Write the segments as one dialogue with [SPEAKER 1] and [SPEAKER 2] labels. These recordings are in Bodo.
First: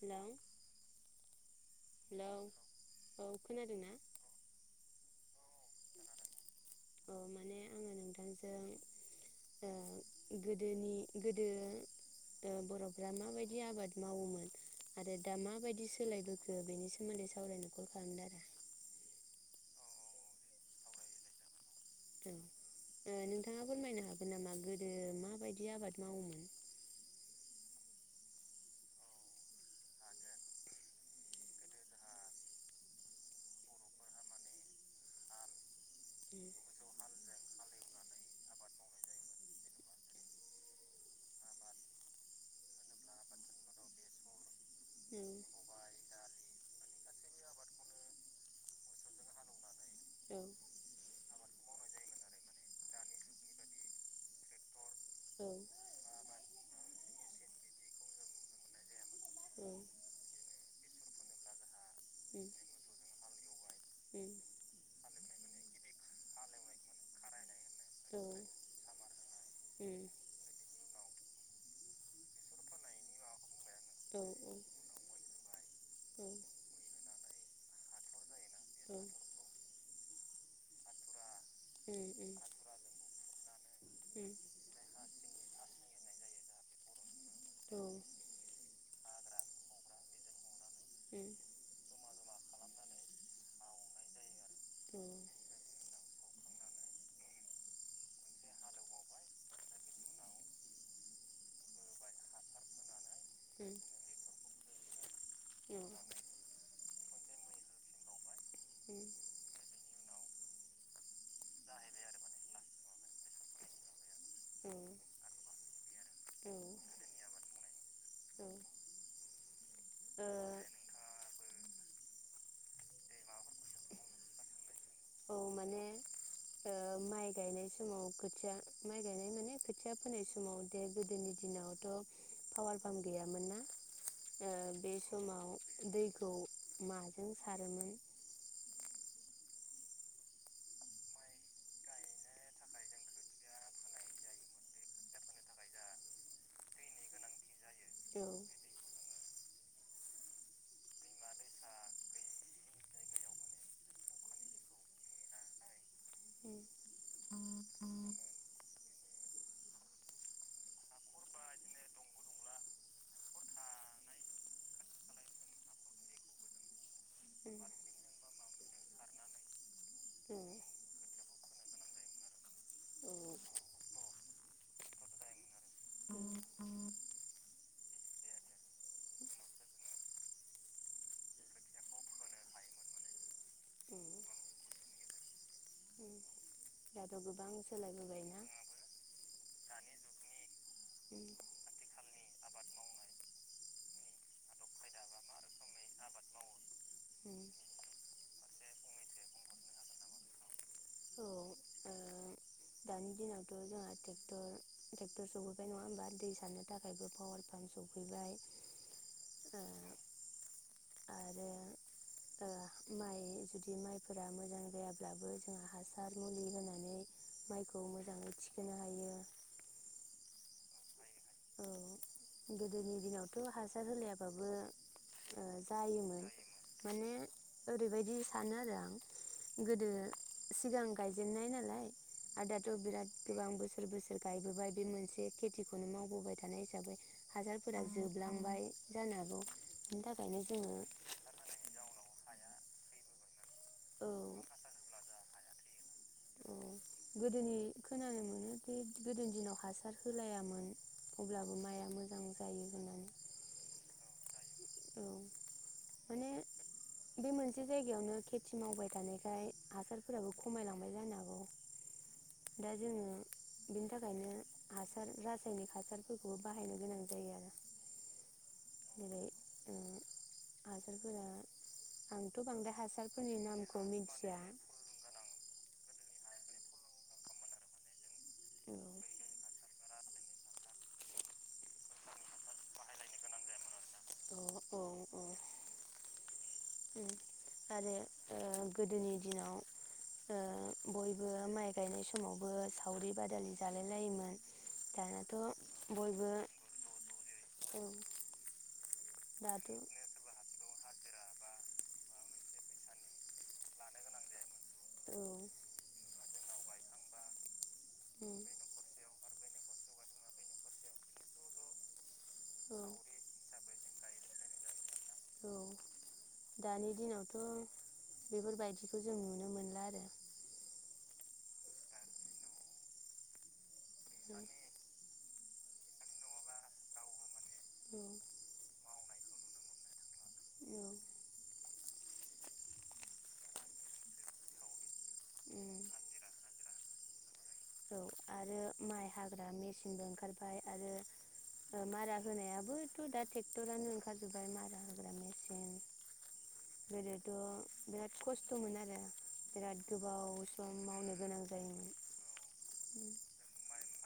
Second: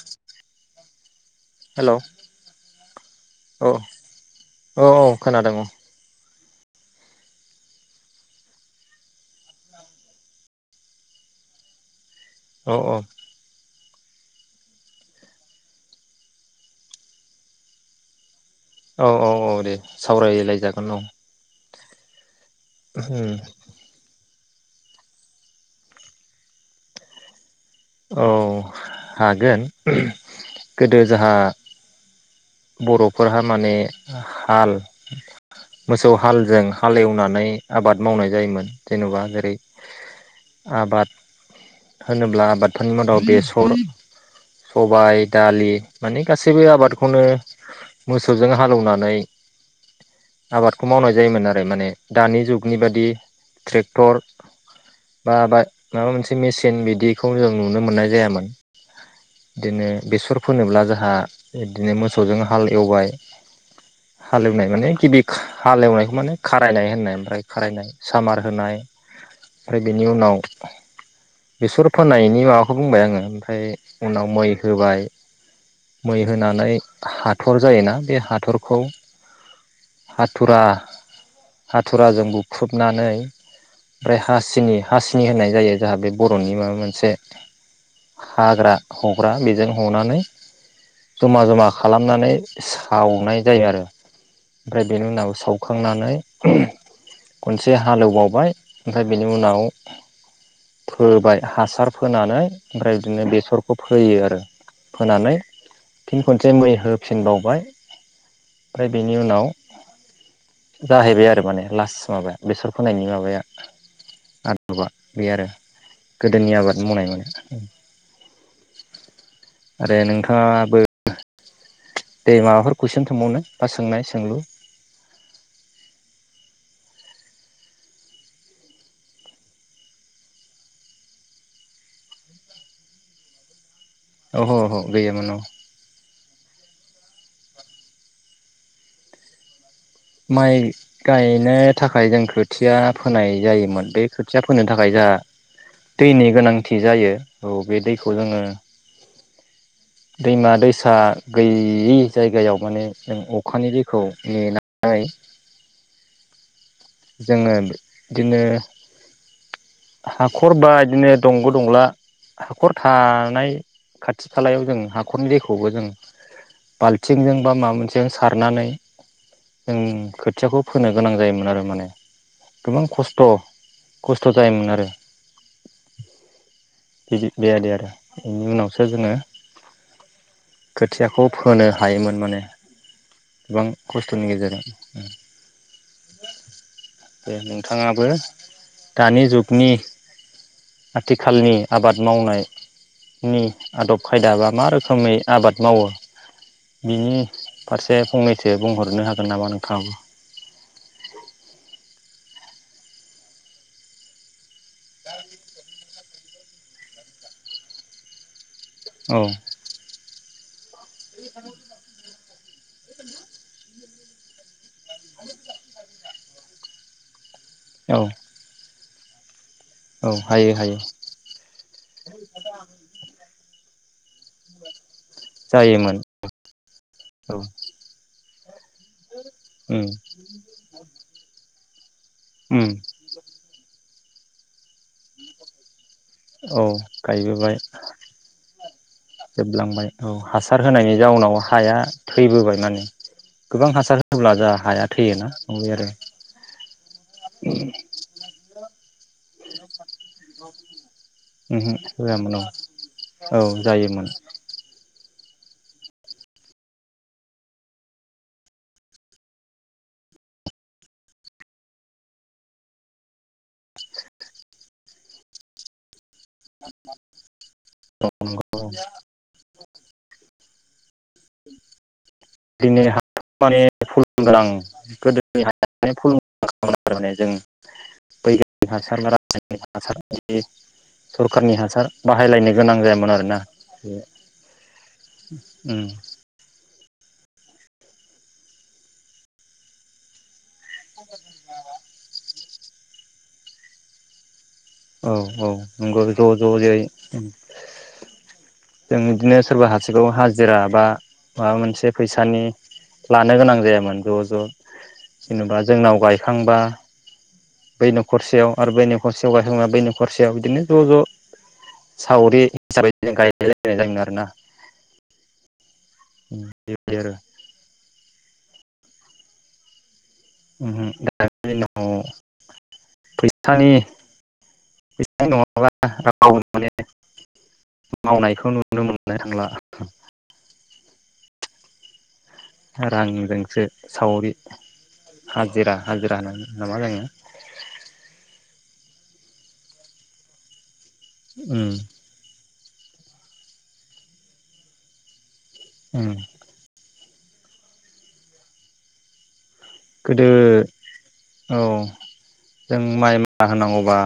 [SPEAKER 1] हेलौ
[SPEAKER 2] हेलौ औ औ औ खोनादों औ।
[SPEAKER 1] औ माने आङो नोंथांजों गोदोनि गोदो
[SPEAKER 2] औ औ
[SPEAKER 1] बर'फोरा माबायदि आबाद मावोमोन आरो दा माबायदि सोलायबोखो बेनि सोमोन्दै सावरायनो कल खालामदों आरो
[SPEAKER 2] औ -औ- औ- दे सावरायलायजागोन औ।
[SPEAKER 1] औ नोंथाङा फोरमायनो हागोन। जामा गोदो माबायदि आबाद मावोमोन।
[SPEAKER 2] औ हागोन गोदो जोंहा बर'फोरहा माने हाल मोसौ
[SPEAKER 1] उम
[SPEAKER 2] हालजों हालेवनानै आबाद मावनाय जायोमोन। जेनेबा जेरै आबाद होनोब्ला आबाद। फोन मादाव बेसर। सबाय
[SPEAKER 1] औ
[SPEAKER 2] दालि माने गासैबो आबादखौनो मोसौजों हालौवनानै। नाय।
[SPEAKER 1] औ
[SPEAKER 2] आबादखौ मावनाय जायोमोन आरो। म माने दानि जुगनि बादि ट्रेक्टर। बा
[SPEAKER 1] औ
[SPEAKER 2] बा माबा मोनसे मेचन बिदिखौ जों। नुनो मोननाय जायामोन।
[SPEAKER 1] औ
[SPEAKER 2] बिदिनो बेसर फोनोब्ला जोंहा बिदिनो मोसौजों
[SPEAKER 1] उम
[SPEAKER 2] हाल एवबाय।
[SPEAKER 1] उम
[SPEAKER 2] हालौ नानै गि हालेवनायखौ माने खारायनाय होननाय ओमफ्राय। खारायनाय
[SPEAKER 1] औ
[SPEAKER 2] सामार होनाय, ओमफ्राय
[SPEAKER 1] उम
[SPEAKER 2] बेनि उनाव बिसर फोनाय बे माबाखौ बुंबाय आङो ओमफ्राय
[SPEAKER 1] औ
[SPEAKER 2] उनाव मै होबाय मै होनानै हा थर जायोना बे हा थरखौ हाथुरा
[SPEAKER 1] उम उम
[SPEAKER 2] हाथुराजों बुख्रुबनानै
[SPEAKER 1] औ
[SPEAKER 2] ओमफ्राय
[SPEAKER 1] उम
[SPEAKER 2] हासिनि हासिनि। होनाय जायो जाहा बे बर'नि माबा मोनसे
[SPEAKER 1] औ
[SPEAKER 2] हाग्रा हग्रा बेजों हनानै।
[SPEAKER 1] उम औ उम औ
[SPEAKER 2] जमा जमा खालामनानै सावनाय जायो आरो, ओमफ्राय बेनि उनाव सावखांनानै खनसे हालेवबावबाय, ओमफ्राय बेनि उनाव फोबाय हासार फोनानै ओमफ्राय बिदिनो बेसरखौ फोयो आरो। फोनानै फिन खनसे मैहो फिनबावबाय ओमफ्राय बेनि उनाव जाहैबाय आरो माने लास्ट माबाया बेसर फोनायनि माबाया आदबा
[SPEAKER 1] औ
[SPEAKER 2] बे आरो गोदोनि आबाद। [unintelligible] आरो
[SPEAKER 1] औ
[SPEAKER 2] नोंथाङाबो दे माबाफोर कुइसन सोंबावनो बा सोंनाय सोंलु
[SPEAKER 1] ओ औ माने ओ माइ गायनाय समाव खोथिया माइ गायनाय माने खोथिया फोनाय समाव दे गोदोनि दिनावथ' पावार पाम्प गैयामोन ना? ओ
[SPEAKER 2] ओहो ओहो
[SPEAKER 1] बे
[SPEAKER 2] गैयामोन औ
[SPEAKER 1] समाव दैखौ माजों सारोमोन?
[SPEAKER 2] माइ गायनो थाखाय जों खोथिया फोनाय जायोमोन बे खोथिया फोनो थाखाय जाहा दैनि गोनांथि जायो औ बे दैखौ जोङो दैमा दैसा गैयि जायगायाव माने जों अखानि दैखौ नेना हाय जोङो
[SPEAKER 1] औ उम
[SPEAKER 2] बिदिनो हाखर बा इदिनो दंग' दंला हाखर थानाय खाथि खालायाव जों हाखरनि दैखौबो जों बालथिंजों बा
[SPEAKER 1] दाथ'
[SPEAKER 2] माबा मोनसेजों सारनानै जों खोथियाखौ फोनो गोनां जायोमोन आरो माने गोबां खस्थ' खस्थ' जायोमोन आरो बि-बेबायादि आरो इनि उनावसो जोङो खोथियाखौ फोनो हायोमोन माने गोबां खस्थ'नि गेजेरजों। दे
[SPEAKER 1] गोबां
[SPEAKER 2] नोंथाङाबो
[SPEAKER 1] सोलायबोबायना
[SPEAKER 2] दानि जुग नि आथिखालनि आबाद मावनाय नि आदब खायदा बा मा रोखोमै आबाद मावो बिनि फारसे फंनैसो बुंहरनो हागोन नामा नोंथाङाबो।
[SPEAKER 1] औ दानि दिनावथ' जोंहा टेक्टर टेक्टर सफैबाय नङा होमबा? दै सारनो थाखायबो पावार पाम्प सफैबाय।
[SPEAKER 2] औ
[SPEAKER 1] [inaudible] ओ आरो ओ माइ जुदि माइफोरा मोजां जाया ब्लाबो जों हास सार मुलि होनानै मा
[SPEAKER 2] औ औ हायो हायो।
[SPEAKER 1] औ
[SPEAKER 2] [unintelligible]
[SPEAKER 1] गोदोनि हासार होलायाबाबो ओ जायोमोन माने
[SPEAKER 2] औ
[SPEAKER 1] ओरैबायदि सानो आरो आं
[SPEAKER 2] उम
[SPEAKER 1] गोदो सिगां गायजेननाय नालाय आरो
[SPEAKER 2] उम
[SPEAKER 1] दाथ' बिराद गोबां बोसोर बोसोर बोसोर गायबोबाय बे मोनसे खेथिखौनो माव बोबाय
[SPEAKER 2] औ
[SPEAKER 1] थानाय हिसाबै
[SPEAKER 2] गायबोबाय
[SPEAKER 1] हासारफोरा जोबलांबाय जानो हागौ
[SPEAKER 2] जोबलांबाय
[SPEAKER 1] बिनि
[SPEAKER 2] औ
[SPEAKER 1] थाखायनो
[SPEAKER 2] हासार
[SPEAKER 1] जोङो
[SPEAKER 2] होनायनि जाउनाव
[SPEAKER 1] [unintelligible]
[SPEAKER 2] हाया थैबोबाय माने गोबां हासार
[SPEAKER 1] औ
[SPEAKER 2] होब्ला जा हाया थैयोना उम बे आरो
[SPEAKER 1] औ गोदोनि खोनानो मोनो दि गोदोनि दिनाव हासार होलायामोन अब्लाबो
[SPEAKER 2] ओमहो
[SPEAKER 1] माइआ मोजां
[SPEAKER 2] होआमोन औ
[SPEAKER 1] जायो होननानै
[SPEAKER 2] औ जायोमोन
[SPEAKER 1] औ माने बे मोनसे जायगायावनो खेथि ओ औ औ माने बे मोनसे जायगायावनो खेथि मावबायथानायखाय हासारफोराबो खमायलांबाय जानो हागौ दा जोङो बेनि थाखायनो हासार रासायनिक हासार फोरखौबो बाहायनो गोनां जायो आरो
[SPEAKER 2] नंगौ
[SPEAKER 1] जेरै ओ हासारफोरा
[SPEAKER 2] [unintelligible] [unintelligible] [unintelligible]
[SPEAKER 1] आंथ'
[SPEAKER 2] जों
[SPEAKER 1] बांद्राय हासारफोरनि नामखौ मिथिया
[SPEAKER 2] बैबायदिनो हासारबारा जायो हासारा जेरै सरखारनि हासार बाहायलायनो गोनां जायामोन आरो ना बे
[SPEAKER 1] औ औ औ
[SPEAKER 2] उम
[SPEAKER 1] उम आरो ओ गोदोनि दिनाव ओ बयबो माइ गायनाय समावबो सावरि बादालि जालाय लायोमोन
[SPEAKER 2] औ
[SPEAKER 1] दानाथ'
[SPEAKER 2] औ नंगौ ज ज
[SPEAKER 1] बयबो
[SPEAKER 2] जायो
[SPEAKER 1] औ
[SPEAKER 2] जों इदिनो सोरबा
[SPEAKER 1] दाथ' औ
[SPEAKER 2] हासिगौ हाजिरा बा माबा मोनसे फैसानि लानो गोनां जायामोन ज ज
[SPEAKER 1] उम
[SPEAKER 2] जेनेबा जोंनाव गाय खांबा बै नखरसेयाव आरो बै नखरसे बा बै न खरसेयाव बिदिनो ज ज सावरि
[SPEAKER 1] औ
[SPEAKER 2] हिसाबै जों गायलाय लायो [unintelligible] आरोना।
[SPEAKER 1] औ दानि
[SPEAKER 2] बेबायदि आरो
[SPEAKER 1] दिनावथ' बेफोरबायदिखौ जों नुनो मोनला आरो
[SPEAKER 2] उहु दानि दिनाव फैसानि
[SPEAKER 1] माने
[SPEAKER 2] [unintelligible] मावनायखौ नुनो मोन नो थांला
[SPEAKER 1] औ
[SPEAKER 2] रांजोंसो सावरि हाजिरा
[SPEAKER 1] उम
[SPEAKER 2] हाजिरा होनो ना मा जोङो
[SPEAKER 1] औ आरो माइ हाग्रा मेसिनबो ओंखारबाय आरो
[SPEAKER 2] उम
[SPEAKER 1] ओ मारा होनाया बोथ' दा टेक्टरानो ओंखारजोबबाय मारा होग्रा मेसिन
[SPEAKER 2] उम
[SPEAKER 1] गोदोथ' बिराद खस्थ'मोन आरो बिराद
[SPEAKER 2] गोदो
[SPEAKER 1] गोबाव सम मावनो गोनां
[SPEAKER 2] औ
[SPEAKER 1] जायोमोन।
[SPEAKER 2] जों माइ मारा होनांगौ बा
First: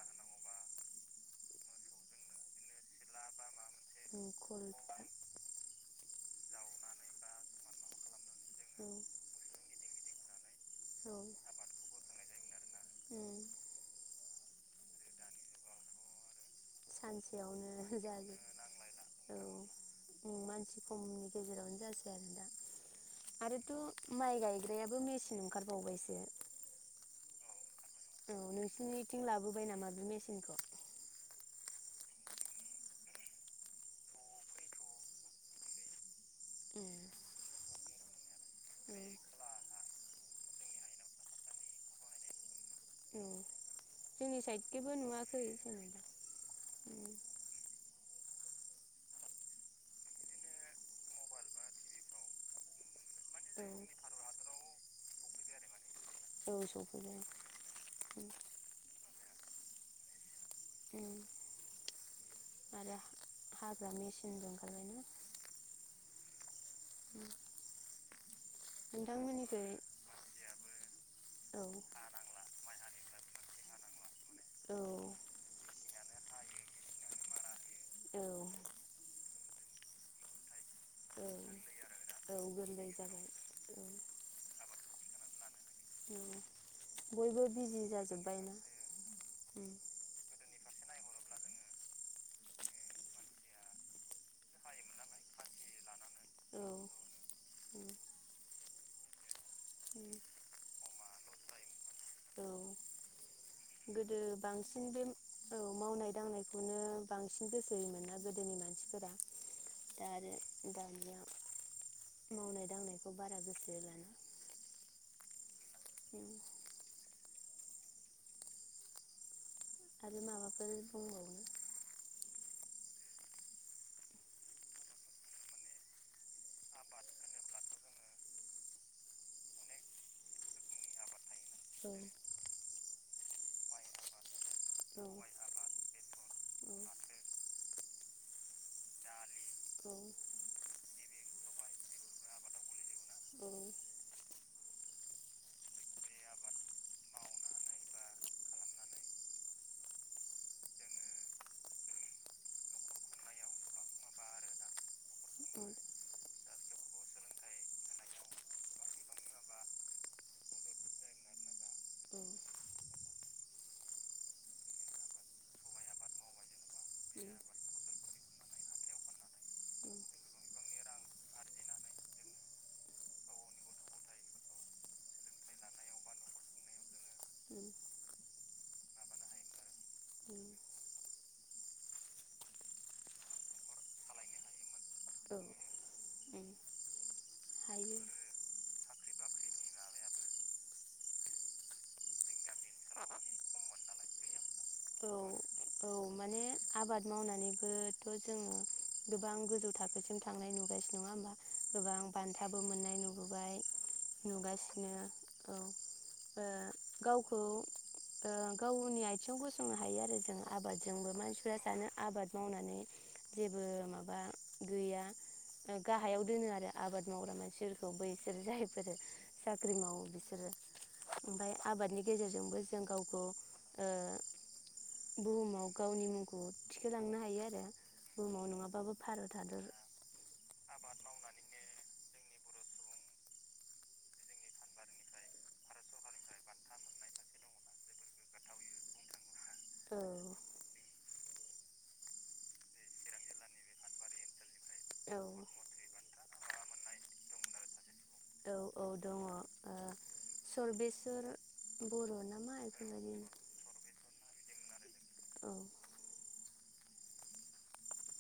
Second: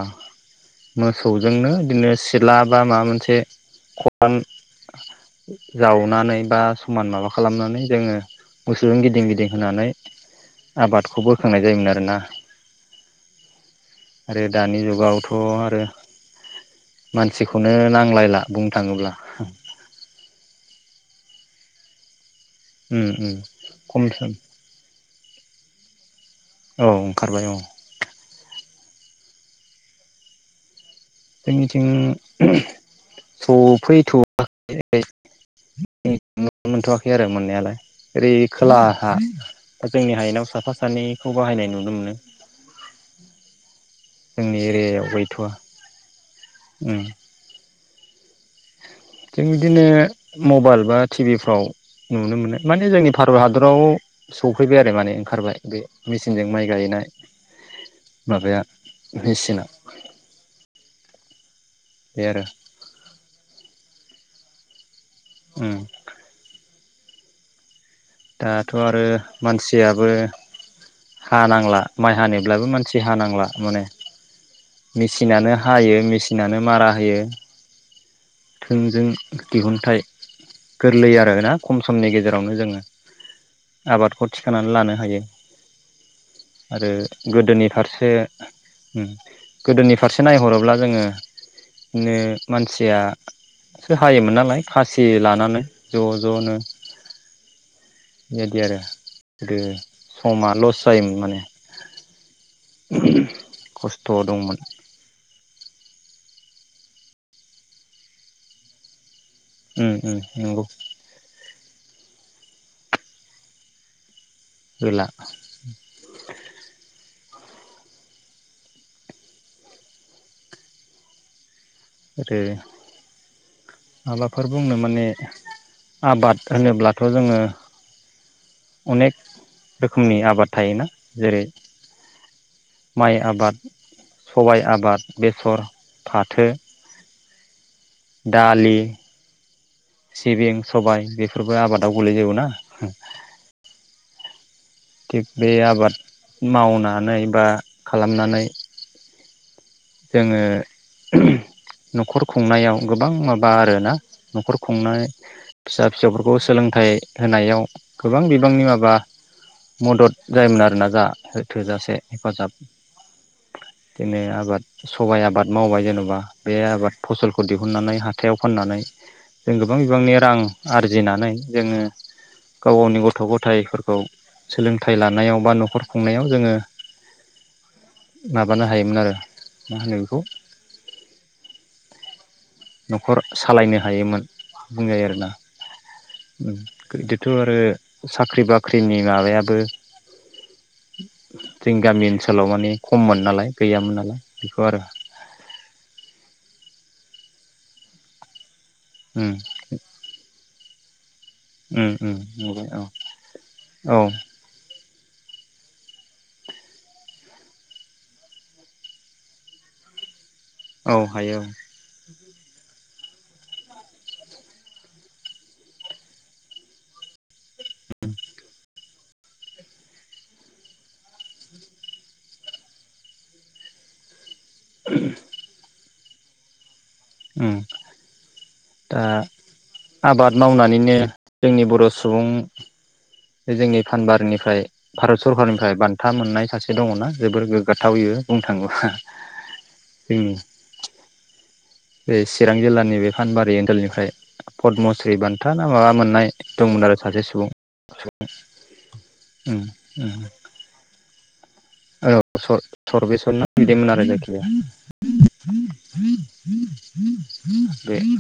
[SPEAKER 2] मोसौजोंनो बिदिनो सिला बा माबा मोनसे
[SPEAKER 1] उम
[SPEAKER 2] खवान
[SPEAKER 1] खलथा
[SPEAKER 2] जावनानै बा समान माबा खालामनानै जोङो
[SPEAKER 1] औ
[SPEAKER 2] मोसौजों गिदिं गिदिं होनानै
[SPEAKER 1] औ
[SPEAKER 2] आबादखौ बोखांनाय जायोमोन आरोना।
[SPEAKER 1] उम
[SPEAKER 2] आरो दानि जुगाव थ' आरो मानसिखौनो
[SPEAKER 1] सानसेयावनो होजायो
[SPEAKER 2] नांलायला बुंनो थाङोब्ला
[SPEAKER 1] औ उम मानसि खमनि गेजेरावनो जासै आरो दा।
[SPEAKER 2] उम उम खम
[SPEAKER 1] आरोथ'
[SPEAKER 2] सम
[SPEAKER 1] माइ गायग्रायाबो मेचि न ओंखारबावबायसो।
[SPEAKER 2] औ ओंखारबाय औ।
[SPEAKER 1] औ नोंसिनिथिं लाबोबाय नामा बे मेचिनखौ?
[SPEAKER 2] जोंनिथिं सफैथ'वाखैैलै [unintelligible] नचनो
[SPEAKER 1] उम
[SPEAKER 2] मोनथ'वाखै आरो मोननायालाय। ओरै खोलाहा
[SPEAKER 1] उम औ
[SPEAKER 2] जोंनि हायेनाव साफा सानैखौ बाहायनाय नुनो मोनो।
[SPEAKER 1] जोंनि साइडथिबो
[SPEAKER 2] एरियायाव
[SPEAKER 1] नुवाखै
[SPEAKER 2] गैथ'वा
[SPEAKER 1] जेनबा।
[SPEAKER 2] उम जों बिदिनो मबाइल बा टि भिफ्राव नुनो मोनो माने जोंनि भारत
[SPEAKER 1] औ
[SPEAKER 2] हादराव सफैबाय बे माने ओंखारबाय बे मेचिनजों
[SPEAKER 1] औ
[SPEAKER 2] माइ गायनाय
[SPEAKER 1] सफैबाय उम
[SPEAKER 2] माबाया मिचिना।
[SPEAKER 1] उम
[SPEAKER 2] बे आरो
[SPEAKER 1] आरो हाग्रा मेचि
[SPEAKER 2] उम।
[SPEAKER 1] उम।
[SPEAKER 2] दाथ' आरो
[SPEAKER 1] नोंथांमोननिखै
[SPEAKER 2] मानसियाबो
[SPEAKER 1] औ
[SPEAKER 2] हानांला माइ हानोब्लाबो मानसि हानांला। माने।
[SPEAKER 1] औ
[SPEAKER 2] मेचिनानो हायो मेचिनानो मारा होयो
[SPEAKER 1] औ।
[SPEAKER 2] थोंजों दिहुनथाइ गोरलै
[SPEAKER 1] औ
[SPEAKER 2] आरो ना खम समनि
[SPEAKER 1] औ
[SPEAKER 2] गेजेरावनो जोङो
[SPEAKER 1] गोरलै जाबाय औ
[SPEAKER 2] आबादखौ थिखांनानै लानो हायो।
[SPEAKER 1] औ
[SPEAKER 2] आरो
[SPEAKER 1] बयबो
[SPEAKER 2] गोदोनि
[SPEAKER 1] बिजि
[SPEAKER 2] फारसे
[SPEAKER 1] जाजोब्बायना
[SPEAKER 2] उम
[SPEAKER 1] उम
[SPEAKER 2] गोदोनि फारसे नायहरोब्ला जोङो बिनो मानसिया सो हायोमोन नालाय खासि लानानै ज जनो
[SPEAKER 1] औ उम
[SPEAKER 2] बेदि आरो गोदो
[SPEAKER 1] उम
[SPEAKER 2] समाल'स टायेम माने
[SPEAKER 1] औ
[SPEAKER 2] खस्थ'
[SPEAKER 1] गोदो
[SPEAKER 2] दंमोन
[SPEAKER 1] बांसिन बे औ मावनाय दांनायखौनो बांसिन गोसो होयोमोन ना गोदोनि मानसिफोरा।
[SPEAKER 2] उम
[SPEAKER 1] दा
[SPEAKER 2] उम
[SPEAKER 1] आरो
[SPEAKER 2] नंगौ
[SPEAKER 1] दानिया मावनाय दांनायखौ बारा गोसोहोलाना
[SPEAKER 2] बेेला
[SPEAKER 1] उम आरो माबाफोर बुंबावगोना?
[SPEAKER 2] आरो माबाफोर बुंनो माने आबाद होनोब्लाथ' जोङो अनेक रोखोमनि आबाद थायोना जेरै
[SPEAKER 1] औ
[SPEAKER 2] माइ आबाद सबाइ
[SPEAKER 1] औ
[SPEAKER 2] आबाद, बेसर, फाथो दालि
[SPEAKER 1] औ
[SPEAKER 2] सिबिं सबाय बेफोरबो आबादाव गोलैजोबो ना?
[SPEAKER 1] औ
[SPEAKER 2] थिग बे आबाद मावनानै बा खालामनानै जोङो न'खर खुंनायाव गोबां माबा आरोना न'खर खुंनाय
[SPEAKER 1] उम
[SPEAKER 2] फिसा फिसौफोरखौ सोलोंथाइ होनायाव गोबां बिबांनि माबा मदद जायोमोन आरोना जा थोजासे
[SPEAKER 1] उम
[SPEAKER 2] हेफाजाब बिदिनो आबाद सबाइ आबाद मावबाय जेनबा बे आबाद फसलखौ दिहुननानै हाथायाव फाननानै जों गोबां बिबांनि रां आरजिनानै जोङो गाव गावनि गथ' गथायाइफोरखौ सोलोंथाइ लानायाव बा न'खर खुंनायाव जोङो माबानो हायोमोन आरो मा होनो बेखौ
[SPEAKER 1] उम
[SPEAKER 2] न'खर सालायनो हायोमोन। बुंजायो आरोना
[SPEAKER 1] औ
[SPEAKER 2] उम बिदिथ' आरो
[SPEAKER 1] हायो
[SPEAKER 2] साख्रि बाख ख्रिनि माबायाबो जोंनि गामि ओनसोलाव माने खममोन नालाय गैयामोन नालाय। बेखौ आरो
[SPEAKER 1] औ औ माने आबाद मावनानैबोथ' जोङो
[SPEAKER 2] उम
[SPEAKER 1] गोबां गोजौ थाखोसिम थांनाय नुगासिनोमोन
[SPEAKER 2] उम
[SPEAKER 1] गोबां
[SPEAKER 2] उम
[SPEAKER 1] बान्थाबो
[SPEAKER 2] नुबाय औ
[SPEAKER 1] मोननाय नुबोबाय
[SPEAKER 2] औ
[SPEAKER 1] नुगासि नो औ ओ गावखौ ओ गावनि आथिङाव गोसं संनो हायो आरो जोङो।
[SPEAKER 2] औ
[SPEAKER 1] आबादजोंबो
[SPEAKER 2] हायो औ
[SPEAKER 1] मानसिफ्रा सानो आबाद मावनानै जेबो माबा गैया ओ गाहायाव दोनो आरो आबाद मावग्रा मानसिफोरखौ बैसोरो जायफोरो साख्रि मावो बिसोरो ओमफाय आबादनि गेजेरजोंबो जों गावखौ ओ बुहुमाव गावनि मुंखौ थिखो लांनो हायो
[SPEAKER 2] उम
[SPEAKER 1] आरो बुहुमाव नङाबाबो
[SPEAKER 2] दा
[SPEAKER 1] भारत हादर
[SPEAKER 2] आबाद [unintelligible] जोंनि बर' सुबुं बे जोंनि फानबारिनिफ्राय भारत सरकारनिफ्राय बान्था मोननाय सासे दङना? जोबोर गोग्गाथावयो बुंनो थाङोब्ला
[SPEAKER 1] औ
[SPEAKER 2] जोंनि बे चिरां जिल्लानि बे फानबारि ओनसोलनिफ्राय पदमश्री
[SPEAKER 1] औ
[SPEAKER 2] बान्था ना माबा मोननाय दंमोन आरो सासे सुबुं उम उम
[SPEAKER 1] सरबेसर
[SPEAKER 2] औ सर सरबेसर ना बिदिमोन आरो [inaudible] [inaudible]
[SPEAKER 1] औ
[SPEAKER 2] बे [inaudible]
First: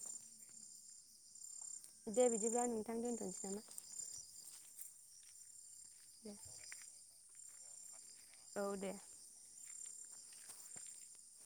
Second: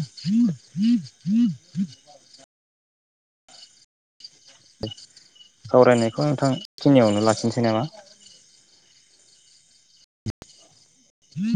[SPEAKER 1] दे बिदिब्ला नों थां दोनथ'सै नामा?
[SPEAKER 2] दे सावरायनायखौ
[SPEAKER 1] दे।
[SPEAKER 2] नोंथां खिनियावनो ला [inaudible] नामा?
[SPEAKER 1] औ दे।